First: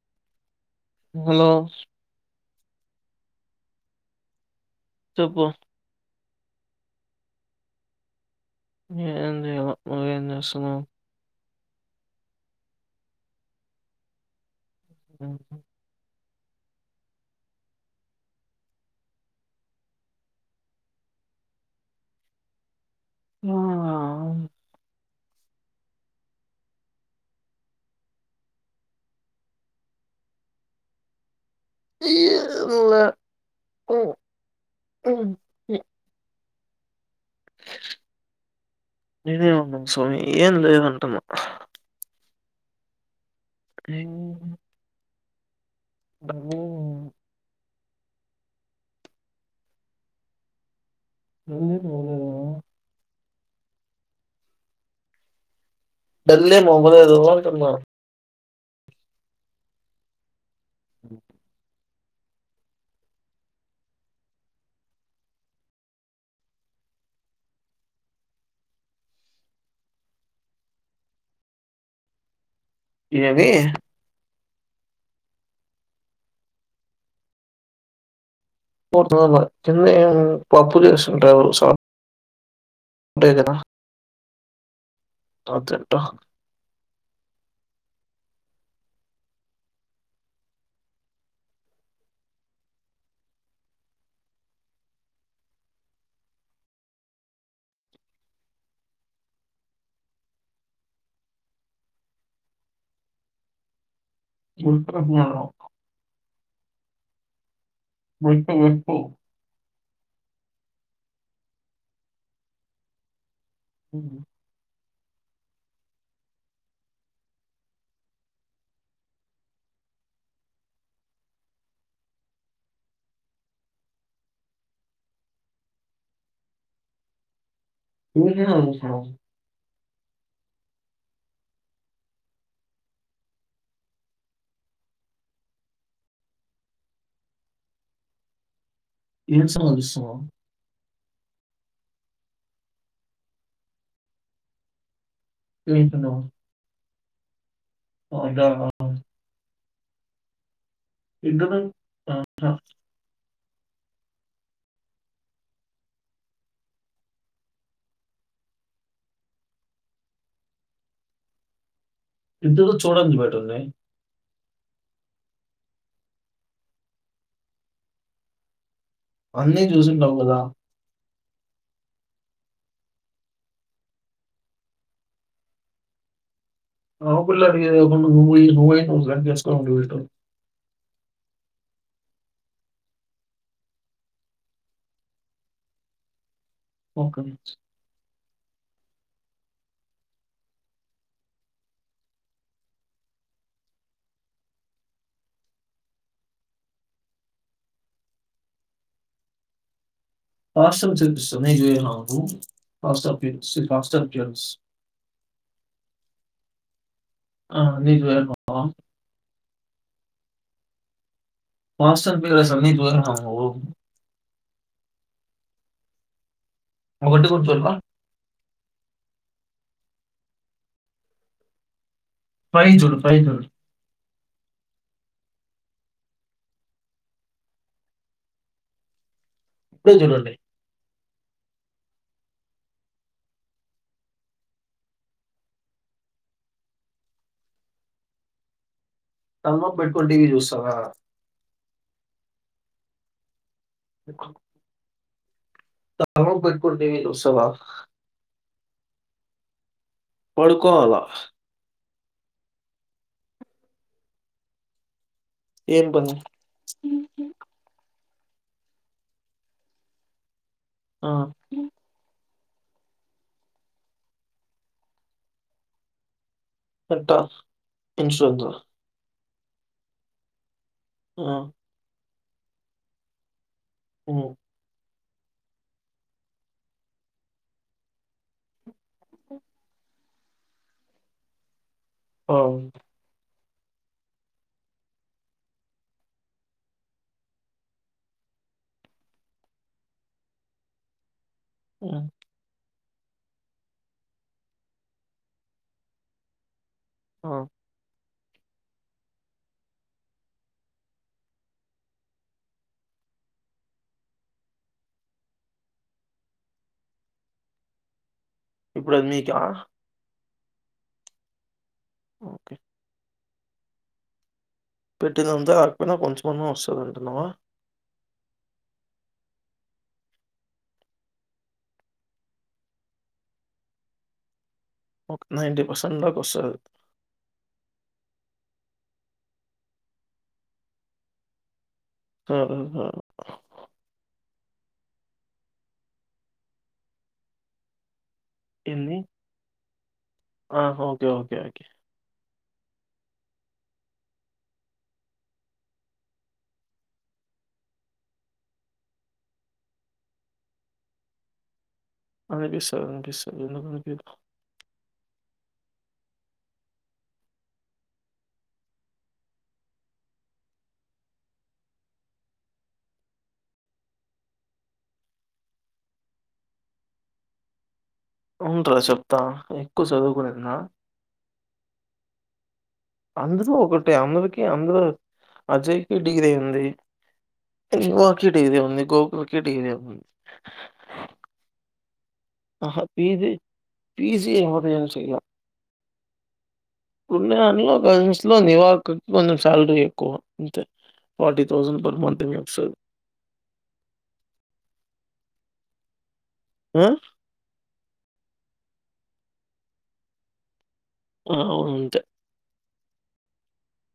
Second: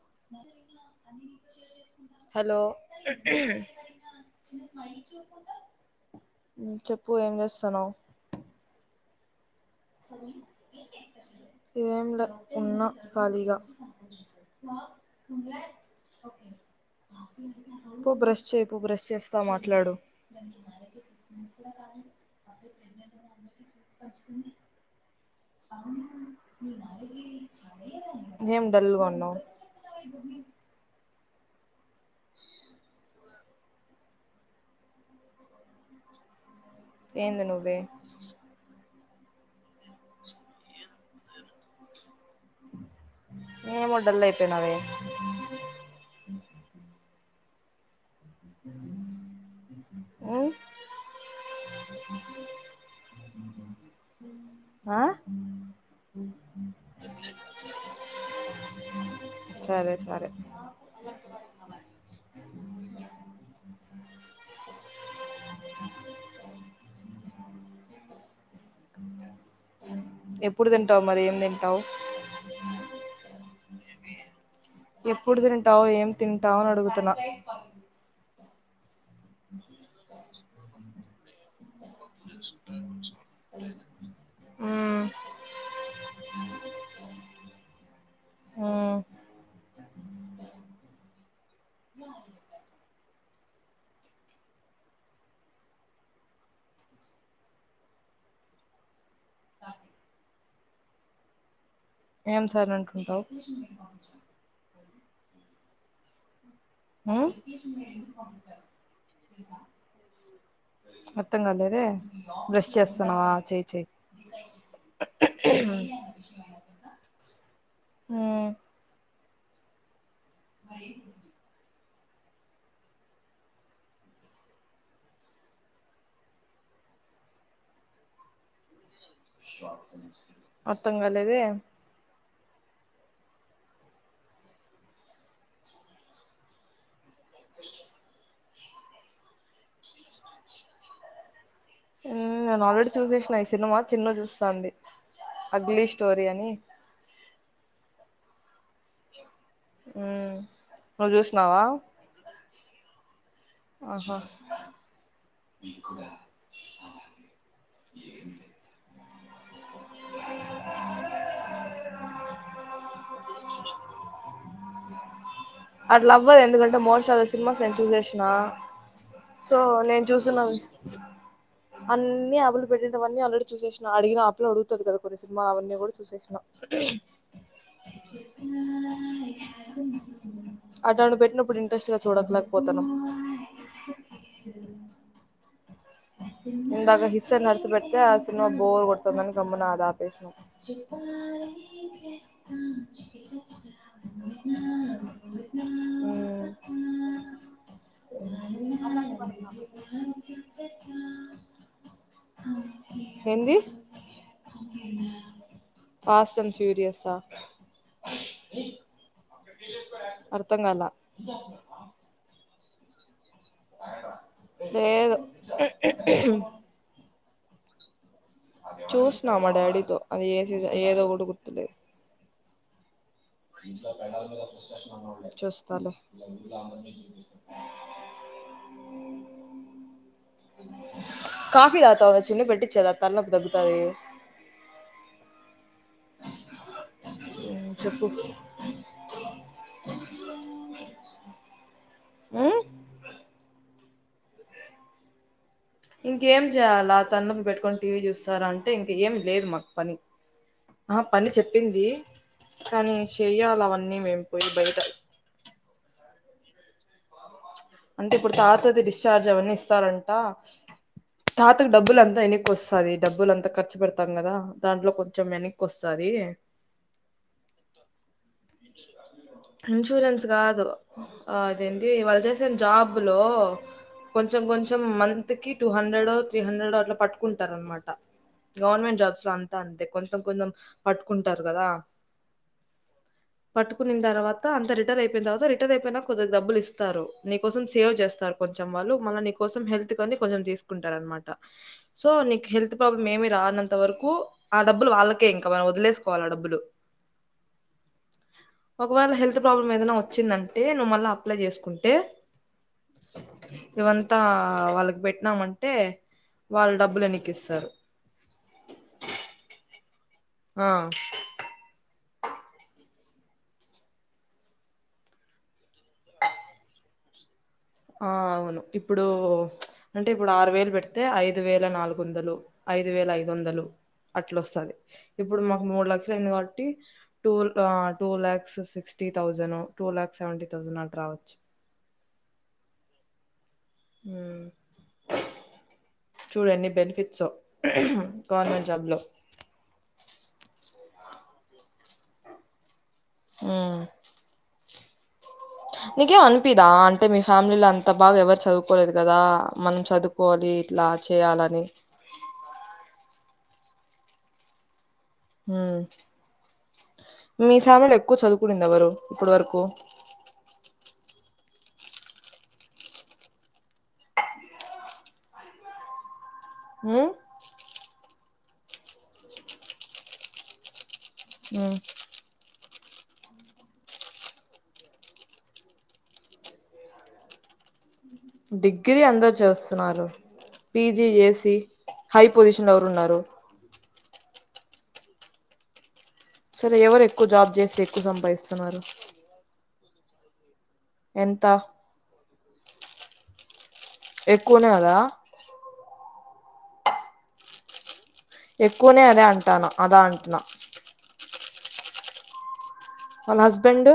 [inaudible] Hello [unintelligible] ఉమ్ చెప్పు ఏం జేస్తున్నావ్ ఏం జేయలే నువ్ ఏం జేస్తున్నావ్ ఏంలే ఉన్నా ఖాళీగా [inaudible] పో బ్రష్ చేయిపో బ్రష్ చేస్తా మాట్లాడు [inaudible] ఏం డల్ గా ఉన్నావ్ [inaudible] ఏం లే ఏంది నువ్వే నేనేేం అన్నాన్ స్వామి ఏం లేదంటున్నా ఏమో డల్ అయిపోయినవే [inaudible] ఉమ్ [unintelligible] పోలేదా ఆ బేళ్లే మొగలేదు అంటున్న సరే సరే ఎప్పుడు తింటావు మరి ఏం తింటావు? ఏవీ ఎప్పుడు తింటావు ఏం తింటావు అని అడుగుతున్న. పోతన్న తిన్ [unintelligible] పప్పు చేసిటారు సాం ఉం [unintelligible] కదా మ్ తతేట్టా ఉ [inaudible] ఏం సైలెంటుంటావు [unintelligible] మ్మ్ [unintelligible] అర్థం కాలేదే బ్రష్ చేస్తాన్నావా. చేయి చేయి హు భరి [unintelligible] అర్థంకాలేదే ఏం సినిమా చూస్తున్నావ్ ఉ నేను ఆల్రెడీ చూసేసిన ఈ సినిమా చిన్ను చూస్తాంది. అగ్లీ స్టోరి అని అదా ఆ ఉ నువ్వు చూసినవా నో ఆహా ఇద్దరు చూడంది పెట్టవే అట్ల అవ్వదు ఎందుకంటే మోస్ట్ ఆఫ్ సినిమాస్ నేను చూసేసిన. సో నేను చూస్తున్నావి అన్ని ఆపిల్ల పెట్టినెటీవన్నీ ఆల్రెడీ చూసినా. అడిగిన ఆపిల్ల అడుగుతది కదా! కొన్ని సినిమాలు అవన్నీ కూడా చూసేసిన. ఆ పిల్ల అడిగేది కాకుండా నువ్వు [unintelligible] నువ్వే నువ్వు. [unintelligible] అట్లాంటివి పెట్టినప్పుడు ఇంట్రెస్ట్ గా చూడకలేకపోతానం ఇందగా హిస్సె నర్స్ పెడితే. [unintelligible] సినిమా బోర్ కొడతందని గమ్మున అది ఆపేస్నం. ఏంది ఆ ఆ అండీ వే అర్థం కాల పాస్టర్ కన్నా ఘోరం నువ్వు లేదు ఉగ్గు హు ఒకటి గుర్తు పెట్టుకో చూసిన మా డాడీతో అది ఏ ఏదో కూడా గుర్తులేదు ఫైకి చూడు ఫైకి చూడు చూస్తాలే ఇప్పుడే చూడండి కాఫీ తాగుతావ చిన్న పెట్టిచ్చేదా తలనొప్పి తగ్గుతాది చప్పు ఉమ్ ఆ ఇంకేం చేయ్యాల ఆ తలనొప్పి పెట్టుకొని టీవీ చూస్తార అంటే ఇంక ఏం లేదు మాకు పని ఆ పని చెప్పింది కానీ చేయ్యాల అవన్నీ మేం పోయి బయట ఏం పని అంటే ఇప్పుడు తాతది డిశ్చార్జ్ అవన్నీ ఇస్తారంట తాతకు డబ్బులు అంతా ఎనక్కి వస్తది డబ్బులు అంతా ఖర్చు పెడతం కదా దాంట్లో కొంచెం వెనక్కి వస్తాది పెట్ట ఇనిషిల్ వద్దు ఇన్సూరెన్స్ కాదు ఆ అదేంది వాళ్ళు చేసిన జాబ్ లో కొంచెం కొంచెం మంత్ కి టూ హండ్రెడ్ ఓ త్రీ హండ్రెడ్ ఓ అట్లా పట్టుకుంటారు అనమాట గవర్నమెంట్ జాబ్స్ లో అంతా అంతే కొంచెం కొంచెం పట్టుకుంటారు కదా ఓ పట్టుకున్న తర్వాత అంత రిటైర్ అయిపోయిన తర్వాత రిటైర్ అయిపోయినా కొద్దిగా డబ్బులు ఇస్తారు నీ కోసం సేవ్ చేస్తారు కొంచెం వాళ్ళు మళ్ళ నీకోసం హెల్త్ కని కొంచెం తీసుకుంటారు అనమాట సో నీకు హెల్త్ బ్ మేమి రానంత వరకు ఆ డబ్బులు వాళ్ళకే ఇంకా మనం వదిలేసుకోవాలి ఆ డబ్బులు ఆ ఒకవేళ హెల్త్ ప్రాబ్లమ్ ఏదైనా వచ్చిందంటే నువ్వు మళ్ళీ అప్లై చేసుకుంటే [inaudible] ఇవంతా వాళ్ళకి పెట్టినామంటే వాళ్ళ డబ్బులు ఎనిక్కిస్తారు ఇప్పుడు అది మీకా ఆ ఓకే పెట్టిందంతా రాకపోయినా కొంచెమన్నా వస్తుంది అంటున్నావా ఆ అవును ఇప్పుడు అంటే ఇప్పుడు ఆరు వేలు పెడితే ఐదు వేల నాలుగు వందలు ఐదు వేల ఐదు వందలు అట్ల వస్తది ఇప్పుడు మాకు మూడు లక్షలు అయింది కాబట్టి టూ టూ ల్యాక్స్ సిస్ సిక్స్టీ థౌజండ్ ఓ టూ ల్యాక్స్ సెవెంటీ థౌసండ్ అట్ల రావచ్చు తెలీదు హ్మ్ చూడు ఎన్ని బెనిఫిట్సో గవర్నమెంట్ జాబ్ ఇన్ని లో ఆ ఓకే ఓకే ఓకే ఆ నీకేం అనిపిదా అంటే మీ ఫ్యామిలీలో అంత బాగా ఎవరు చదువుకోలేదు గదా మనం చదువుకోవాలి ఇట్లా చేయాలని అనిపిస్తాది అనిపిస్తాది ఎందుకనిపీదు మ్మ్ మీ ఫ్యామిలీలో ఎక్కువ చదువుకునింది ఎవరు ఇప్పుడు వరకు ఆ ఉంటా చెప్తా ఎక్కువ చదువుకునేన మ్మ్ అందురూ ఒకటే అందరికి అందరు అజయ్ కి డిగిరీ అయింది టీ వో డిగ్రీ అందురు చేస్తున్నారు పీ జీ జేసి హై పొజిషన్ లో ఎవరున్నారు పీ జీ ఎవరు ఏం చైలా సరే ఎవరు ఎక్కువ ఉన్నా జాబ్ అని చేసి ఒక ఎక్కువ న్యూస్ లో ఉంది సంపాదిస్తున్నారు కొంచం శాలరీ కో అంతే ఫార్టీ ఎంత థౌసండ్ పర్ మంతిమి ఒకసారి ఎక్కువనే అదా ఆ ఎక్కువనే అదా అంటాన అదా అంట్నా ఆ అంతే వాళ్ళ హస్బెండ్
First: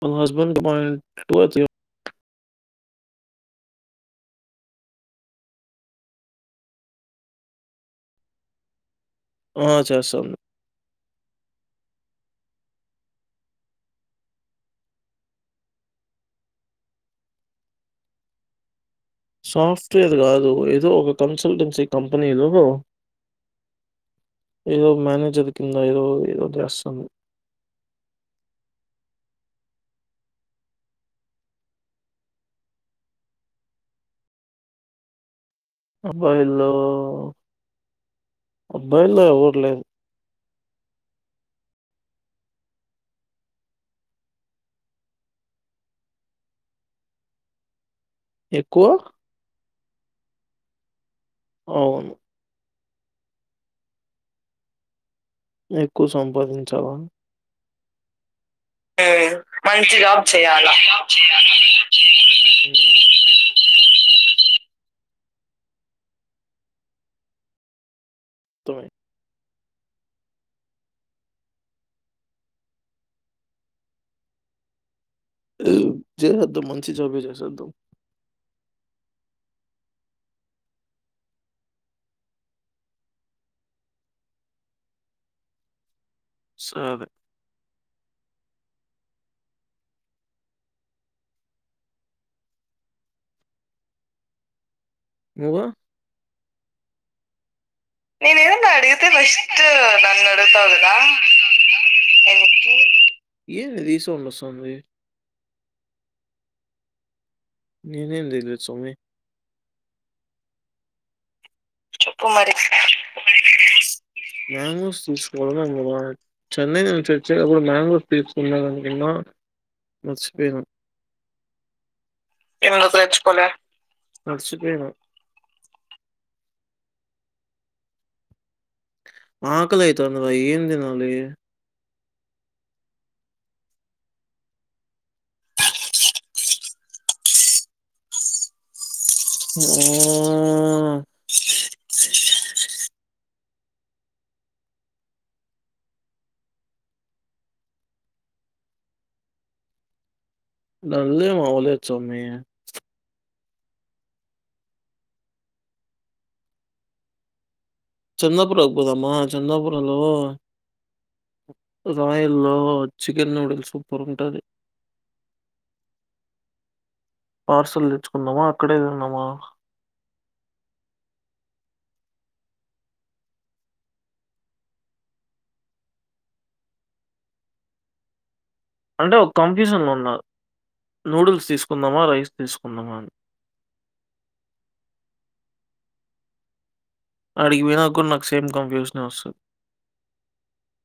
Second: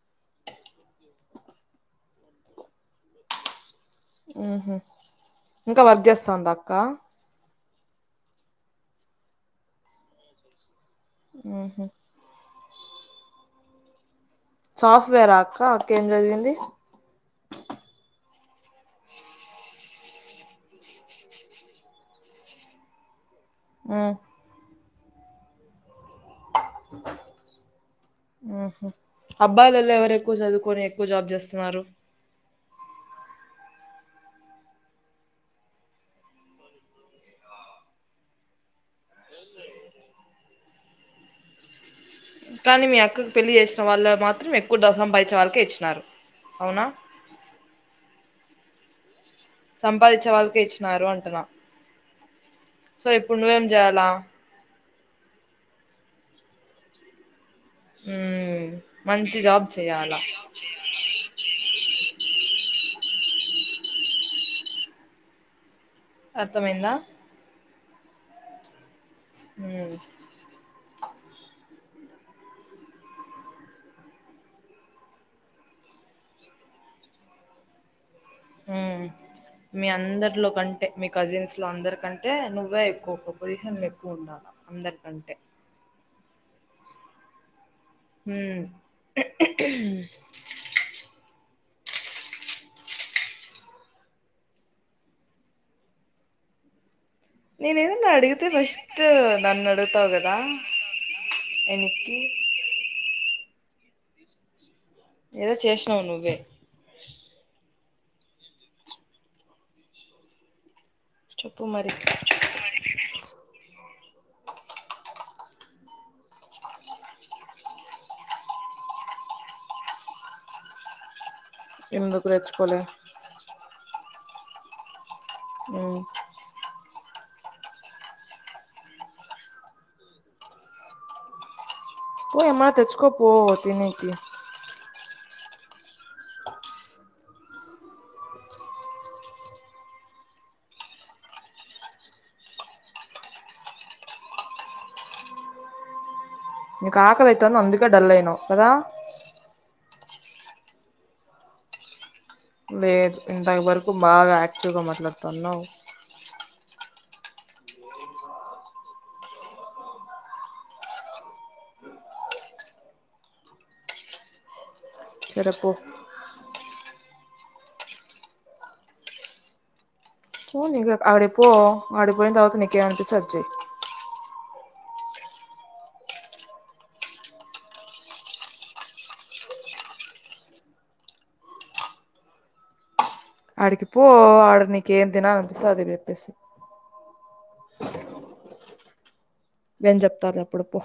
వాళ్ళ హస్బండ్ కి బాండ్ టోచే ఊహు ఇంకా వర్క్ చేస్తాందా అక్క ఆ చేస్తాంది ఆహా సాఫ్ట్వేరా అక్క అక్క ఏం జదివింది సాఫ్ట్వేర్ గాదు ఏదో ఒక కన్సల్టెన్సీ కంపెనీలో ఆ ఇదో మ్యానేేజర్ కింద ఇదో ఇదో ఊహు అబ్బాయిలల్లో ఎవరు ఎక్కువ చదువుకోని ఎక్కువ జాబ్ చేస్తున్నారు అబ్బాయిల్లో అబ్బాయిల్లో ఎవరు లేరు కానీ మీ అక్కకు పెళ్ళి చేసిన వాళ్ళు మాత్రం ఎక్కువ డబ్బు సంపాదిచ్చే వాళ్కే ఇచ్చినారు అవునా ఎక్కువ సంపాదించే వాళ్ళకే ఇచ్చినారు అంటున్నా అవును సో ఇప్పుడు నువ్వేం జెయాల ఎక్కువ సంపాదించాల మ్మ్ మంచి జాబ్ మంచి చేయాలా జాబ్ చెయ్యాల అర్థమైందా తొఎ మ్మ్ చేసేద్దాం మంచి జాబే చేసేద్దాం ఊ మీ అందరిలో కంటే మీ కజిన్స్ లో అందరి కంటే నువ్వే ఎక్కువ పొజిషన్ ఎక్కువ ఉండాల అందరి కంటే సరే ఉ నువు నేను ఏదన నేను అడిగితే ఏదైనా ఫస్ట్ అడిగితే ఫస్ట్ నన్ను అడుగుతావ్ నన్ను గదా అడుగుతావు కదా ఎనిక్కి ఏంది రీ సౌండ్ వస్తాంది ఏదో చేసినావు నువ్వే నేనేం చేయలేదు సామి చప్పు మరి మాంగోస్ తీస్కో చెన్నై నుంచి వచ్చే అప్పుడు కూడా మంగోస్ తీసుకుందామనుకున్న మ మర్చిపోయిన ఎందుకు తెచ్చుకోలే మర్చిపోయిన ఊ ఆకలైతాంది రా ఏన్ దినాలి పో ఏమన్నా తెచ్చుకో పో తినేకి ఊ నిక్ ఆకలి అయితాంది అందుకే డల్ అయినావు కదా డల్ ఏం అవ్వలే సమ్మీ లేదు ఇంత వరకు బాగా యాక్టివ్గా మాట్లాడుతన్నావ్ చెందపుర కు పోదమా చెందపురాలో రాయల్లో చికెన్ నూడిల్సు సూపర్ ఉంటది సరే పో పార్సల్ తెచ్చుకుందామా అక్కడే తిందామా పో నిక్ ఆడికి పో అడికి పోయిన తర్వాత నీకేమానిపిస్తే అది చై అంటే ఒక కన్ఫ్యూజన్ లో ఉన్న నూడిల్స్ తీసుకుందామా రైస్ తీసుకుందామా అని ఆడికి పో ఆడ నీకు ఏం తినాలనిపిస్తే అది చెప్పేసే అడిగి పోయినా కూడా నాకు సేమ్ కన్ఫ్యూషనే వస్తది నేను చెప్తా లే అప్పుడు పో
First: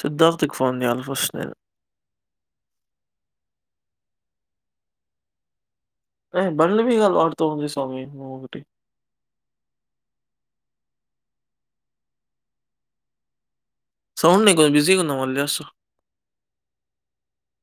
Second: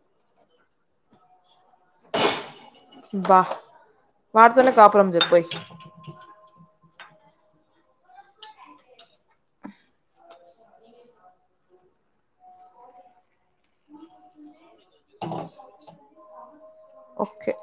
సిద్ధార్థ కి ఫోన్ చేయాలే ఫస్ నేను అబ్బా వాడితోనే కాపురం చెయ్ పోయి ఏ బండి బిగాలు వాడితో ఉంది సోమి నువ్ ఒకటి సౌండ్ లె నేను కొంచెం బిజీగా ఉన్న మళ్ళ చేస్తా ఓకే